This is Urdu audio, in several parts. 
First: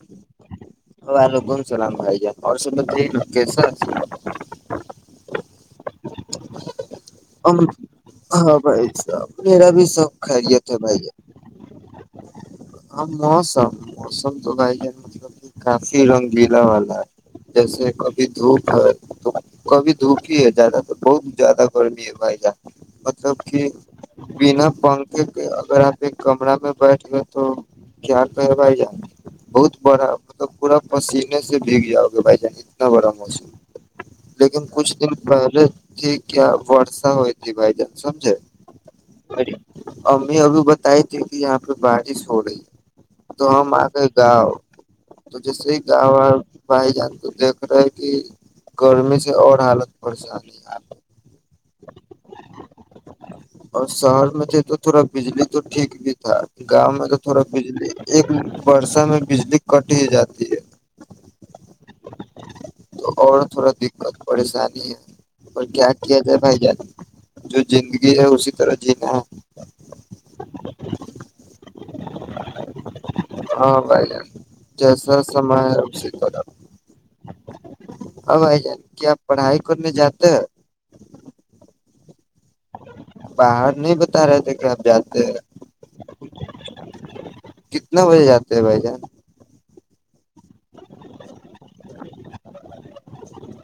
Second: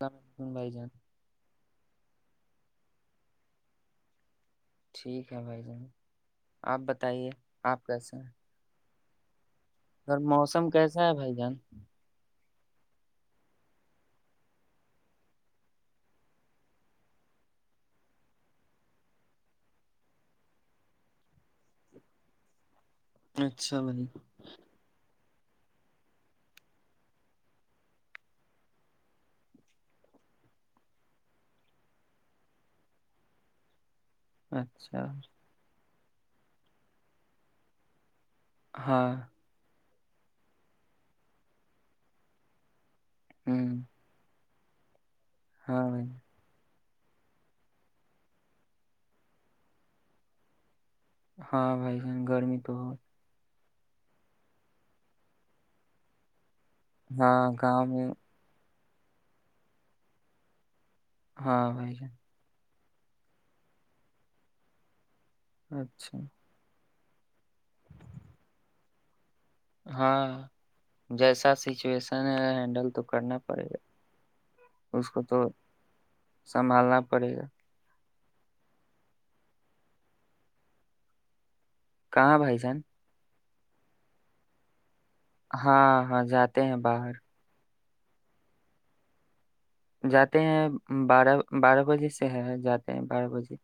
اللام علیکم بھائی جان وعلیکم سلام بھائی جان اور س مس ٹھیک ہے بھائی جان آپ بتائیے آپ کیسے ہیں ج [unintelligible] میرا بھی سوب ادھر خیریت موسم ہے بھائی کیسا جان ہاں موسم موسم تو بھائی جان مطلب کہ کافی رنگیلا والا ہے جیسے کبھی دھوپ ہے کبھی دھوپ ہی ہے زیادہ تو بہت زیادہ گرمی ہے بھائی جان مطلب کہ اچھا بھائی بنا پنکھ اگر آپ ایک کمرہ میں بیٹھ گئے تو کیا کہے بھائی جان بہت بڑا مطلب پورا پسینے سے بگ جاؤ گے بھائی جان اتنا بڑا موسم لیکن کچھ اچھا دن پہلے ٹھیک کیا ورسا ہوئی تھی بھائی جان سمجے ہاں امی ابھی بتائی تھی کہ یہاں پہ بارش ہو رہی ہے تو ہم ہوں آ ک گاؤ تو جیسے ہی ہاں گا بھائی بھائی جان تو دیکھ رہے ہے کہ گرمی سے اور حالت پریشانی ہے آپ ہاں بھائی جان گرمی تو ہو اور شہر میں تھے تو تھوڑا بجلی تو ٹھیک بھی تھا گاؤں میں تو تھوڑا ہاں گاؤں بجلی میں ایک برسہ میں بجلی کٹ ہی جاتی ہے ہاں بی گ تو اور تھوڑا دقت پریشانی ہے اور جان کیا اچھا آھی پائی جات جو زندگی ہے اسی را جی ہ ہاں جیسا سچویشن ہے ہینڈل تو کرنا پڑے گا ہاں بھائی جان اس جیسا کو تو سما ہے اسی سنبھالنا پڑے گا ا بائی جان کیاپ پڑھائی کرنے جاتے ہیں کہاں بھائی سان باہر نہیں بتا رہے تھے کہ آپ ج ہاں ہاں جاتے ہیں باہر کتنے بجے جاتے ہیں بھائی جان جاتے ہیں بارہ بارہ بجے سے ہے جاتے ہیں بار بجے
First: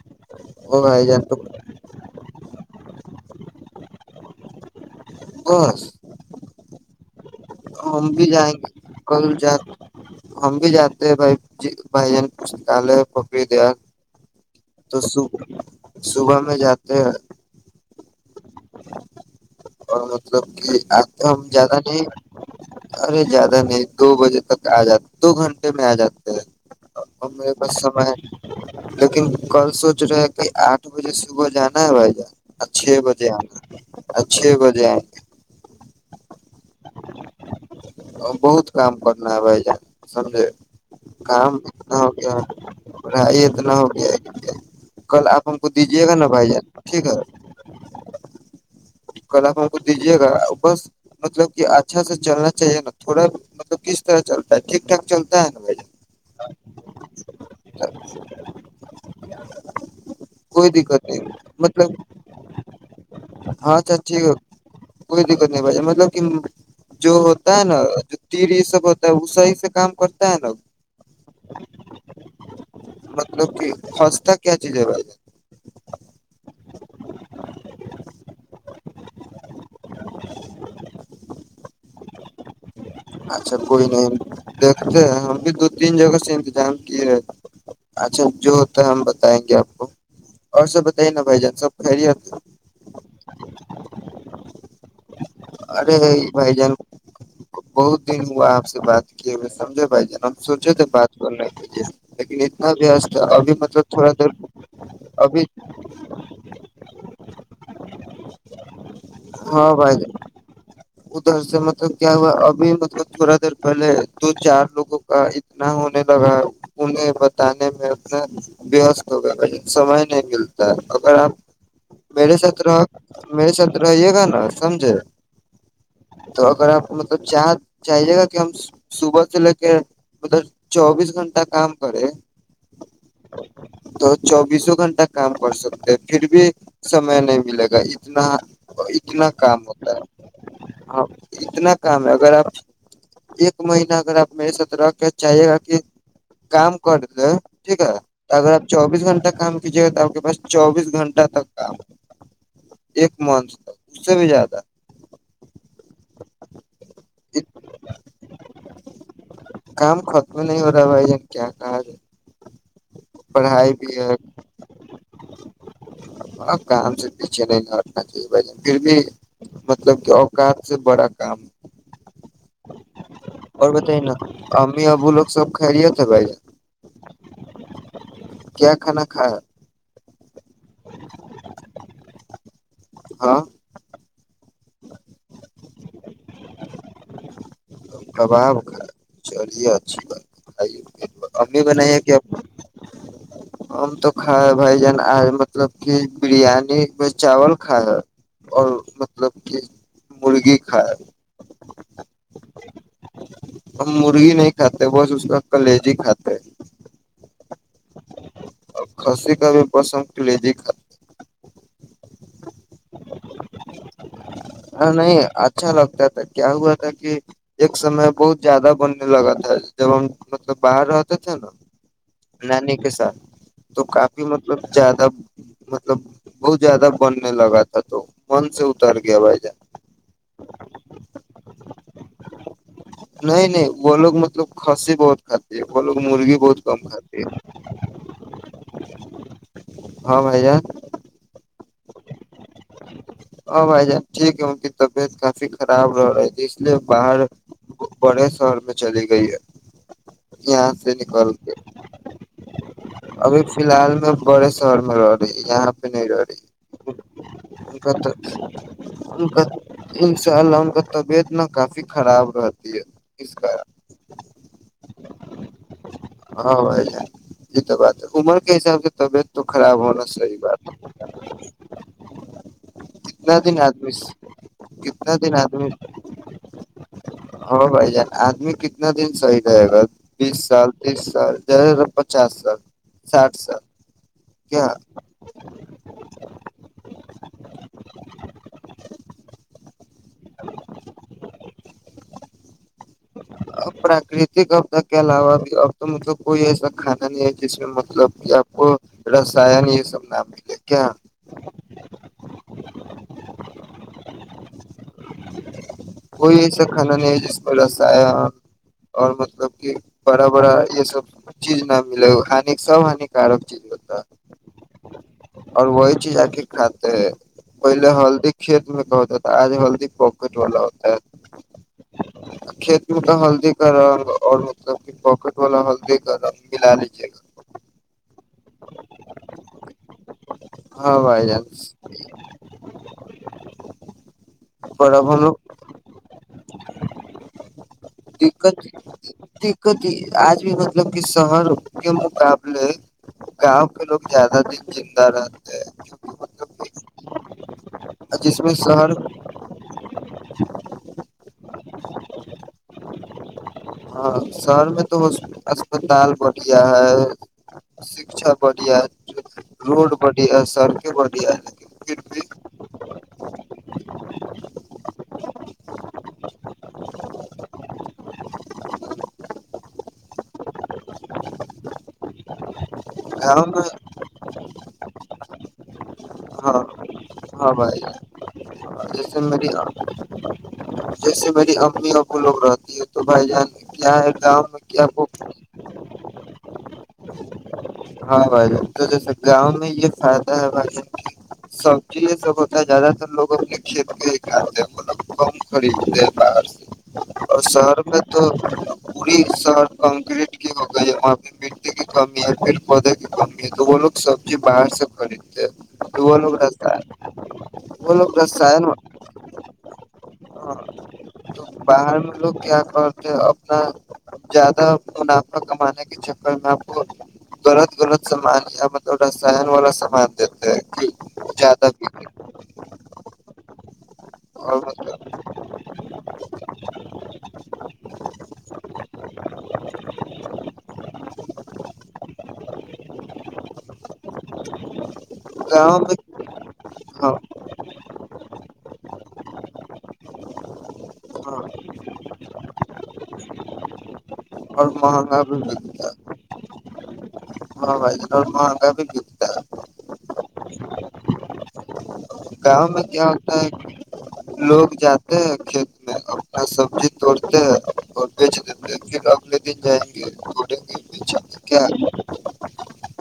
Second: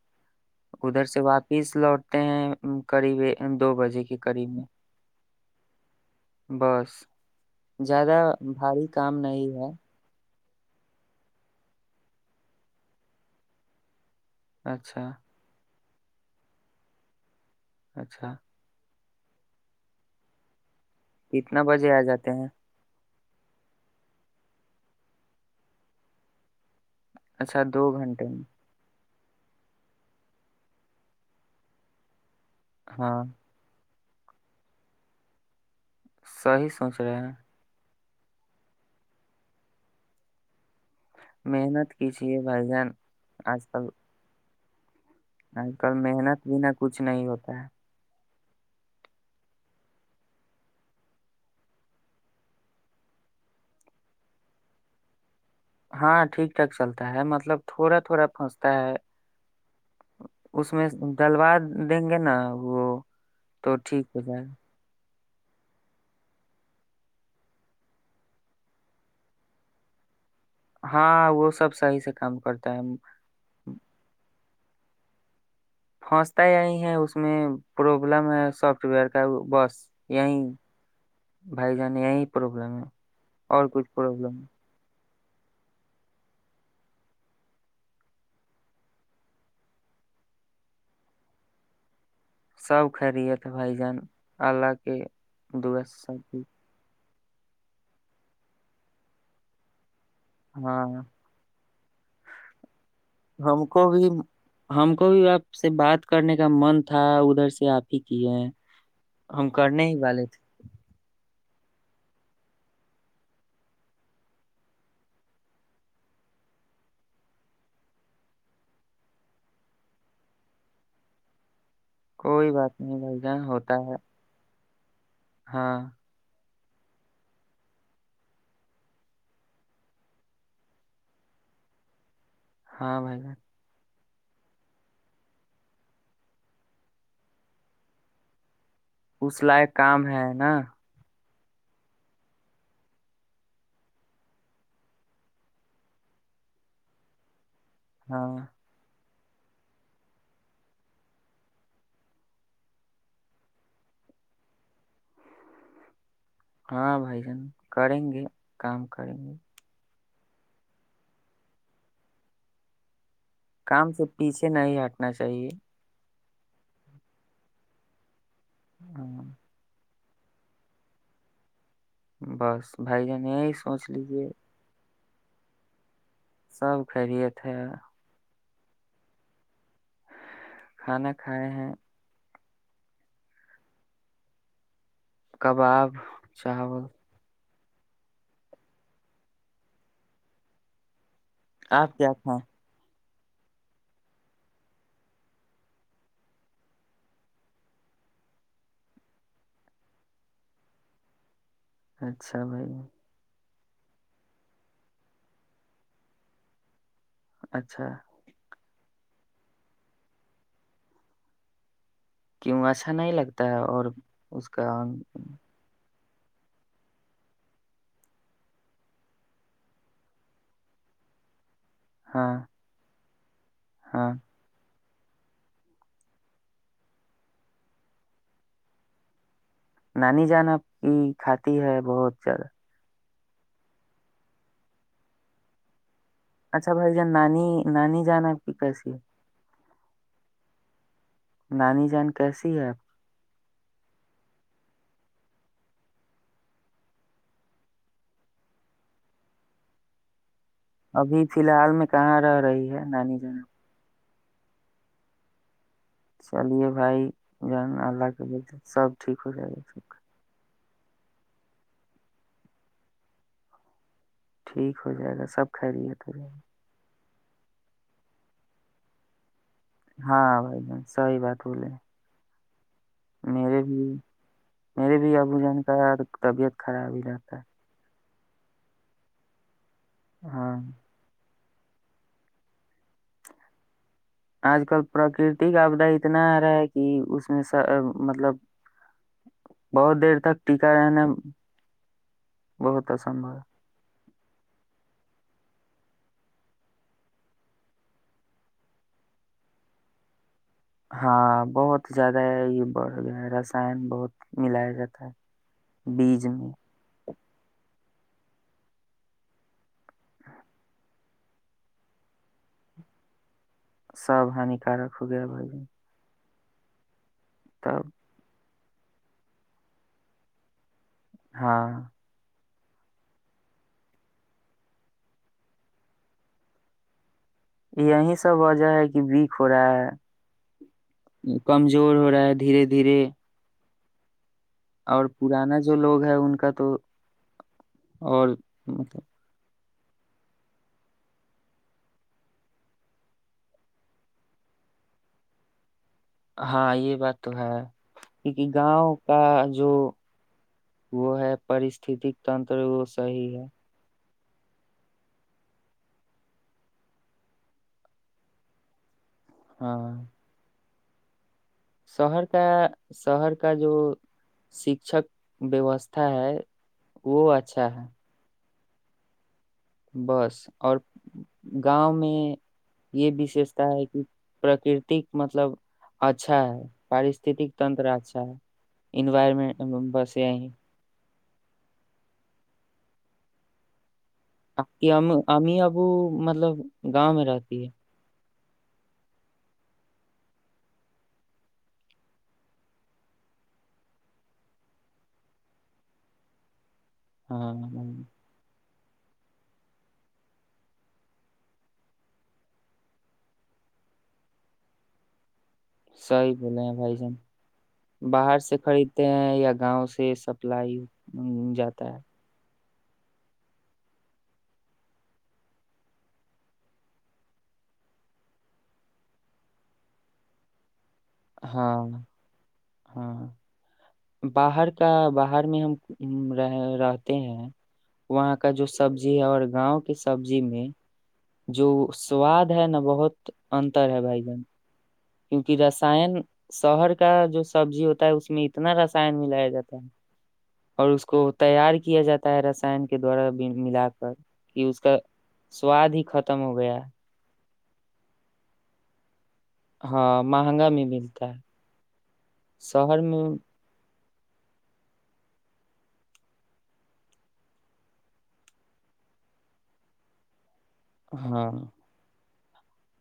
وہ ادھر بھائی سے جان تو واپس لوٹتے ہیں قریب دو بجے کے قریب میں ا [inaudible] بس زیادہ گے بھاری کام کل نہیں جا ہے ہم بھی جاتے ہیں بھائی بھائی جان پستکالے پوکری دیا تو اچھا سو [inaudible] صبح میں جاتے ہیں اچھا اوراں سبک [inaudible] اب تو ہم کتنا زیادہ بجے آ نہیں جاتے ہیں ارے زیادہ نہیں دو بجے تک آ جا [inaudible] دو گھنٹے میں آ جاتے ہیں اور وہ میر اچھا کا سے دو گھنٹے میں [inaudible] لیکن کل سوچ رہے ہیں کہ آٹھ بجے صبح جانا ہے بھائی جان چھ ہاں بجے آ کر اچھے بجائے [inaudible] صحیح سوچ رہے ہیں بہت کام کرنا ہے بھائی جان سمجے کام محنت اتنا ہو گیا کیجیے بھائی جان پڑھائی آج اتنا کل ہو گیا ہے کل آپ ہم کو آج کل دیجیے گا نا محنت بھائی جان بنا کچھ ٹھیک ہے نہیں ہوتا ہے کلپ ہم کو دیجیے گا بس مطلب کہ اچھا سے چلنا چاہیے نا تھوڑا مطلب کس طرح چلتا ہے ٹھیک ٹھاک چلتا ہے نا بھائی ہاں ٹھیک ٹک چلتا ہے مطلب جان تھوڑا تھوڑا پھنستا ہے کوئی اس میں دقت نہیں ڈلوار مطلب دیں گے نا وہ تو ٹھیک ہے س کوئی دقت نہیں ب مطلب کہ جو ہوتا ہے نا جو تیر یہ سب ہوتا ہے وہ صحیح سے کام کرتا ہے نا ہاں وہ سب صحیح سے کام کرتا ہے مطلب کہ فج تک کیا چیزیں ہے پھنستا یہی ہے اس میں پروبلم ہے سافٹ ویئر کا بس یہی بھائی جان یہی پروبلم ہے اچھا اور کوئی کچھ نہیں پرابلم ہے۔ دیکھتے ہیں ہم بھی دو تین جگہ سے انتظام کیےے اچھا جو ہوتا ہے ہم بتائیں گے آپ کو اور سب بتائیے نا بھائی جان سب خری سب خریت بھائی جان اللہ کے دعا ارے سے سب ٹھیک بائی جان بہت دن ہوا آپ سے بات کیے ہو سمجھے بھائی جان ہم سوچے ہاں تھے بات کرنے کیے لیکن اتنا وست ہے ابھی ہم مطلب کو بھی تھوڑا دیر ہم کو بھی ابھی آپ سے بات کرنے کا من تھا ادھر سے آپ ہی کیے ہم ہاں کرنے ہی بھائی والے تھے ادھر سے مطلب کیا ہوا ابھی مطلب تھوڑا دیر پہلے دو چار لوگوں کا اتنا ہونے لگا انہیں بتانے میں انا وست ہو گیا ل سمے نہیں ملتا اگر آپ مڑے کوئی ستر بات نہیں بھائی جان مڑے ہوتا ستر ہے یہے گ نا سمجے ہاں تو اگر آپ کو مطلب چاہ چاہیے گا کہ ہم صبح سے لے کے مطلب چوبیس گھنٹہ کام کریں ہاں بھائی بائی تو چوبیسوں گھنٹہ کام کر سکتے ہیں پھر بھی سمے نہیں ملے گا اتنا اتنا کام ہوتا ہے ن اتنا کام ہے اگر آپ ایک مہینہ اگر آپ م ایسا ر کے چاہیے گا کہ کام کر دیں ٹھیک ہے ہاں اگر آپ چوبیس گھنٹے کام کیجیے گا تو آپ کے پاس چوبیس گھنٹہ تک کام ایک منتھ تک اس سے بھی زیادہ ہاں بھائی جان کریں گے کام کریں گے کام ختم نہیں ہو رہا بھائی جن کیا کہا ج کام سے پیچھے نہیں ہٹنا چاہیے اور کم سے دیچے نہیں ب پھر بھی ہاں، مطلب اوقات سے بڑا کام بس بھائی جان یہی سوچ لیجیے ا وہ لو سب خھریےت بائی سب خری تھ ہیں کیا کھانا کھا کھانا کھائے ہیں ہاں کباب چاول کباب چلی ا بائی امی بنائی آپ ہے کیا کہ کھائیں ہم تو کھا بھائی جان آ مطلب کہ بریانی میں چاول کھا ہے اور مطلب کہ مرغی کائے اچھا بھائی جان، ہم مرغی نہیں کھاتے بس اس کا کلیجی کھاتے ہے اچھا کسی کا بھی پسند کے لیے د کیوں اچھا نہیں لگتا ہے اور اس کا نہیں اچھا لگتا کیا ہوا تھا کہ ایک سمے بہت زیادہ بننے لگا تھا جب ہم مطلب باہر رہتے تھے نا ہاں اچھا تو ہاں کافی مطلب زیادہ مطلب بہت زیادہ بننے لگا تھا تو من سے اتر گیا بھائی جان نانی جان آپ کی کھاتی ہے بہت زیادہ نہیں نہیں وہ لوگ مطلب خسی بہت کاتے ہے وہ لوگ مرغی بہت اچھا کم بھائی جان کھاتی ہے نانی نانی جان پ کیسی ہاں بھ جیا نانی جان کیسی ہے اب ہاں بھائی جان ٹھیک ہے ان کی طبیعت کافی خراب رہ رہی تھی اس لیے باہر بڑے شہر میں چلی گئی ہے یہاں سے ابھی نکل فی کے الحال میں کہاں رہ رہی ہے نانی ج ابھی نب فی الحال میں بڑے شہر میں رہا رہ ہے یہاں چلیے پوڑ بھائی جان اللہ کے بول سب ٹھیک ان ہو کا جائے گا س انشاء ان کا طبیعت ن کافی خراب رہتی ہے اس کاار ٹھیک ہو جائے گا سب کھ رہی ہے تے جی تو بات ہے عمر کے حساب سے طبیعت تو خراب ہونا گا صحیح ہاں بات بھائی جان صحیح بات ہے بولے کتنا دن میرے آدمی بھی میرے کتنا بھی دن ابو جان آدمی کا طبیعت خراب ہی رہتا ہاں بھائی جان آدمی کتنا دن صحیح رہے گا ہے بیس ہاں سال تیس سال زیادہ سے پچاس سال ساٹھ سال اج کیا کل پرکر تیک اپ دا اتنا ا رہا ہے کہ اس میں س مطلب بہت دیر تک ٹیکا رہنا بہت اسمبھو ہے اب پراکرتک آدہ کے علاوہ بھی اب تو مطلب کوئی ایسا کھانا نہیں ہے جس میں مطلب کہ آپ کو رسیاں یہ سب نا ملے کیا ہاں بہت زیادہ ہے یہ بڑھ گیا رسائن بہت ملایا جاتا ہے بیج کوئی میں ایسا کھانا نہیں ہے جس میں اور مطلب کی بڑا بڑا یہ سب چیز نہ ملے ہ سب ہانیکارک چیز ہوتا سب ہنی کارک ہوتا ہے بھائی جان کیا کی کھاتے ہیں پہلے تب ہلدی کھیت میں کا ہوتا تھا آج ہلدی پواکٹ والا ہوتا ہے ہاں کھیت میں کا ہلدی کا رنگ اور مطلب کہ پاکٹ والا ہلدی کا رنگ ملا لیجے گا یہیں سے یا وجہ ہے کہ ویک ہو رہا ہاں بھائی ہے جان کمزور ہو رہا ہے دھیرے دھیرے پر اور اب ہم لوگ پرانا جو لوگ ہے ان کا تو اور ک آج بھی مطلب کہ شہر کے مقابلے گاؤں کے لوگ زیادہ دن زندہ رہتے ہیں ہاں مطلب یہ بات تو ہے جس کیونکہ میں شہر گاؤں کا جو وہ ہے پرستھک تنتر وہ صحی ہے ہاں شہر میں تو اسپتال بڑھیا ہے شکچھا بڑھیا ہے روڈ ہاں بڑھیا سر بڑھیا ہے پھر بھی شہر کا شہر کا جو شکشک ویوستھا ہے وہ اچھا ہے [inaudible] بس اور گاؤں میں یہ گاؤں وشیشتا میں ہے کہ پراکرتک مطلب اچھا ہاں ہے پارستتک تنتر اچھا ہے جیسم مری انوائرمنٹ آ بس یہی جیسے میری امی ابو لوگ رہتی ہے تو بھائی جان کیا ہے گاؤں میں آ کیا کو ہم ہمیں ابو مطلب گاؤں میں رہتی ہے ہاں بھائی ج تو جیسے گاؤں میں یہ فائدہ ہے بھائی سب چیز سب ہوتا ہے زیادہ تر لوگ اپنے کھیت کے ہی آاتتے ہیں مطلب کم خریدتے ہیں باہر سے اور ہاں شہر ہاں، میں تو پوری شر کنکریٹ کی ہو گئی ہے وہاں پہ مٹی کی کمی ہے پھر پودے کی کم ہے تو وہ لو سبزی باہر سے خریے صحی بولے ہیں بھائی جان وہ لوگ باہر سے رسائن خریدتے ہیں یا گاؤں سے سپلائی جاتا ہے اور پ اپنا زیادہ منافع کمانے کے چکر میں آپ کو غلط غلط سامان مطلب رسائن والا سامان دیتے ہیں زیادہ ہاں بکے ہاں اور باہر کا مطلب باہر میں ہم رہ رہتے ہیں وہاں کا جو سبزی ہے اور گاؤں کی سبزی میں جو سواد ہے نا بہت انتر ہے بھائی جان کیونکہ گاؤں میں رسان شہر کا ہاں جو سبزی ہوتا ہے اس میں اتنا رس سائن ملایا جاتا ہے اور اس کو ہاں تیار کیا جاتا ہے رسائن کے دوارا ملا کر کہ اور اس کا مہنگا بھی بکتا سواد ہی ہے، ختم ہو گیا ہے ہاں بھ م گا بھیتا ہاں مہنگا بھی ملتا ہے گاؤں میں کیا ہوتا ہے لوگ جاتے ہیں کھیت میں اپنا سبزی توڑتے ہیں اور بیچ دیتے پھر اگلے دن جائیں گے گے بیچیں گے ہاں کیا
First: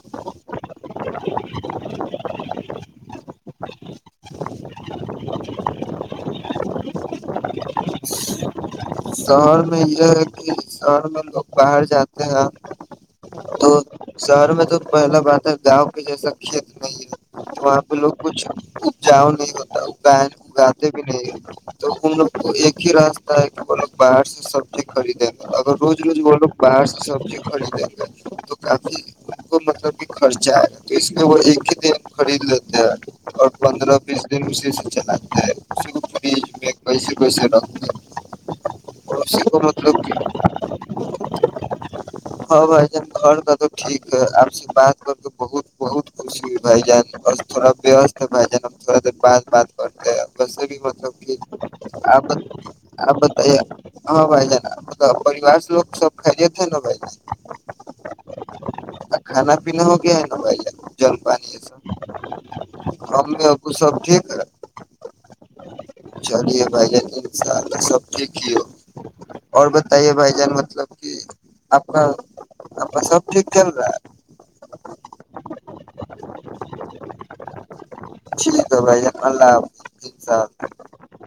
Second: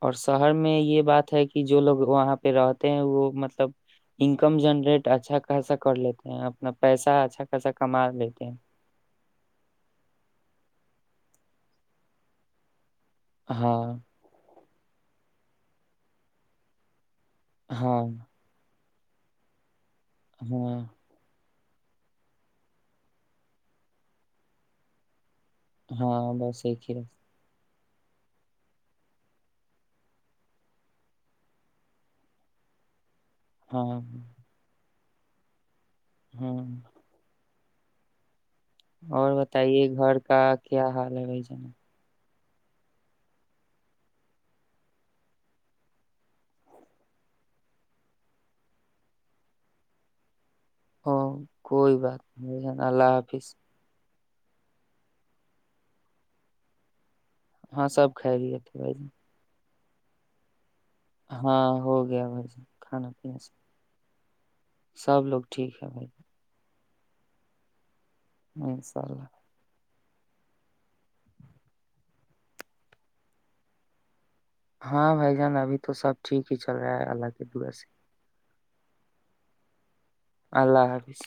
اور شہر میں یہ بات کہ جو لوگ وہاں پہ رہتے ہیں وہ مطلب انکم جنریٹ اچھا خاصا کر لیتے ہیں اپنا پیسہ اچھا خاصا کما لیتے ہیں شہر میں یہ ہے کہ شہر میں لوگ باہر جاتے ہیں تو ہاں شہر میں تو پہلا بات ہے گاؤں کے جیسا کھیتر نہیں ہے وہاں پہ ہاں لوگ کچھ جاؤ نہیں بتاؤ ب ہاں بتے بھی نہیں تو ہم لوگ کو ایک ہی راستہ ہے کہ وہ لوگ باہر سے سبزی خرید اگر روز روز وہ ہاں لگ بس باہر ایک ہی سے راستہ۔ سبزی خریدیں [inaudible] کافی ان کو مطلب کہ خرچہ ہے تو اس میں وہ ایک ہی دن خرید لیتے ہیں اور ہاں پندرہ بیس دن چلتا ہے ہاں پسے پیسے لا اور بتائیے مطلب کہ گھر کا کیا حال ہے بھائی جانب ہاں بائی ج گ ا تو ٹھیک ہے آپ سے بات کر کے بہت بہت خوشی ہو بائی جان اور تھوڑا وست ہے بھائی جان اب تھوڑا دیر بات بات کرتے ہیں بس بھی ہ متب کی کوئی آ بات نہیں بھائی جان آ اللہ بت حافظ ہاں بائی جانا پریوار لوگ سب خاے تھا نا بائی جانا بی پنا ہو گیا ہے نا ہاں ہو گیا بس ہم اب سب ٹھ ہ [inaudible] سب لوگ ٹھیک ہے بھائی چلیے بھ سال سب د ان شاء اللہ اور بتا تے بھائی جان مطلب کہ آپ کا آپ کا سب ٹھیک چل رہا ہے ہاں بھائی جان ابھی تو سب ٹھیک ہی چل رہا ہے اللہ کے دورا سے الدا [unintelligible] [inaudible] اللہ حافظ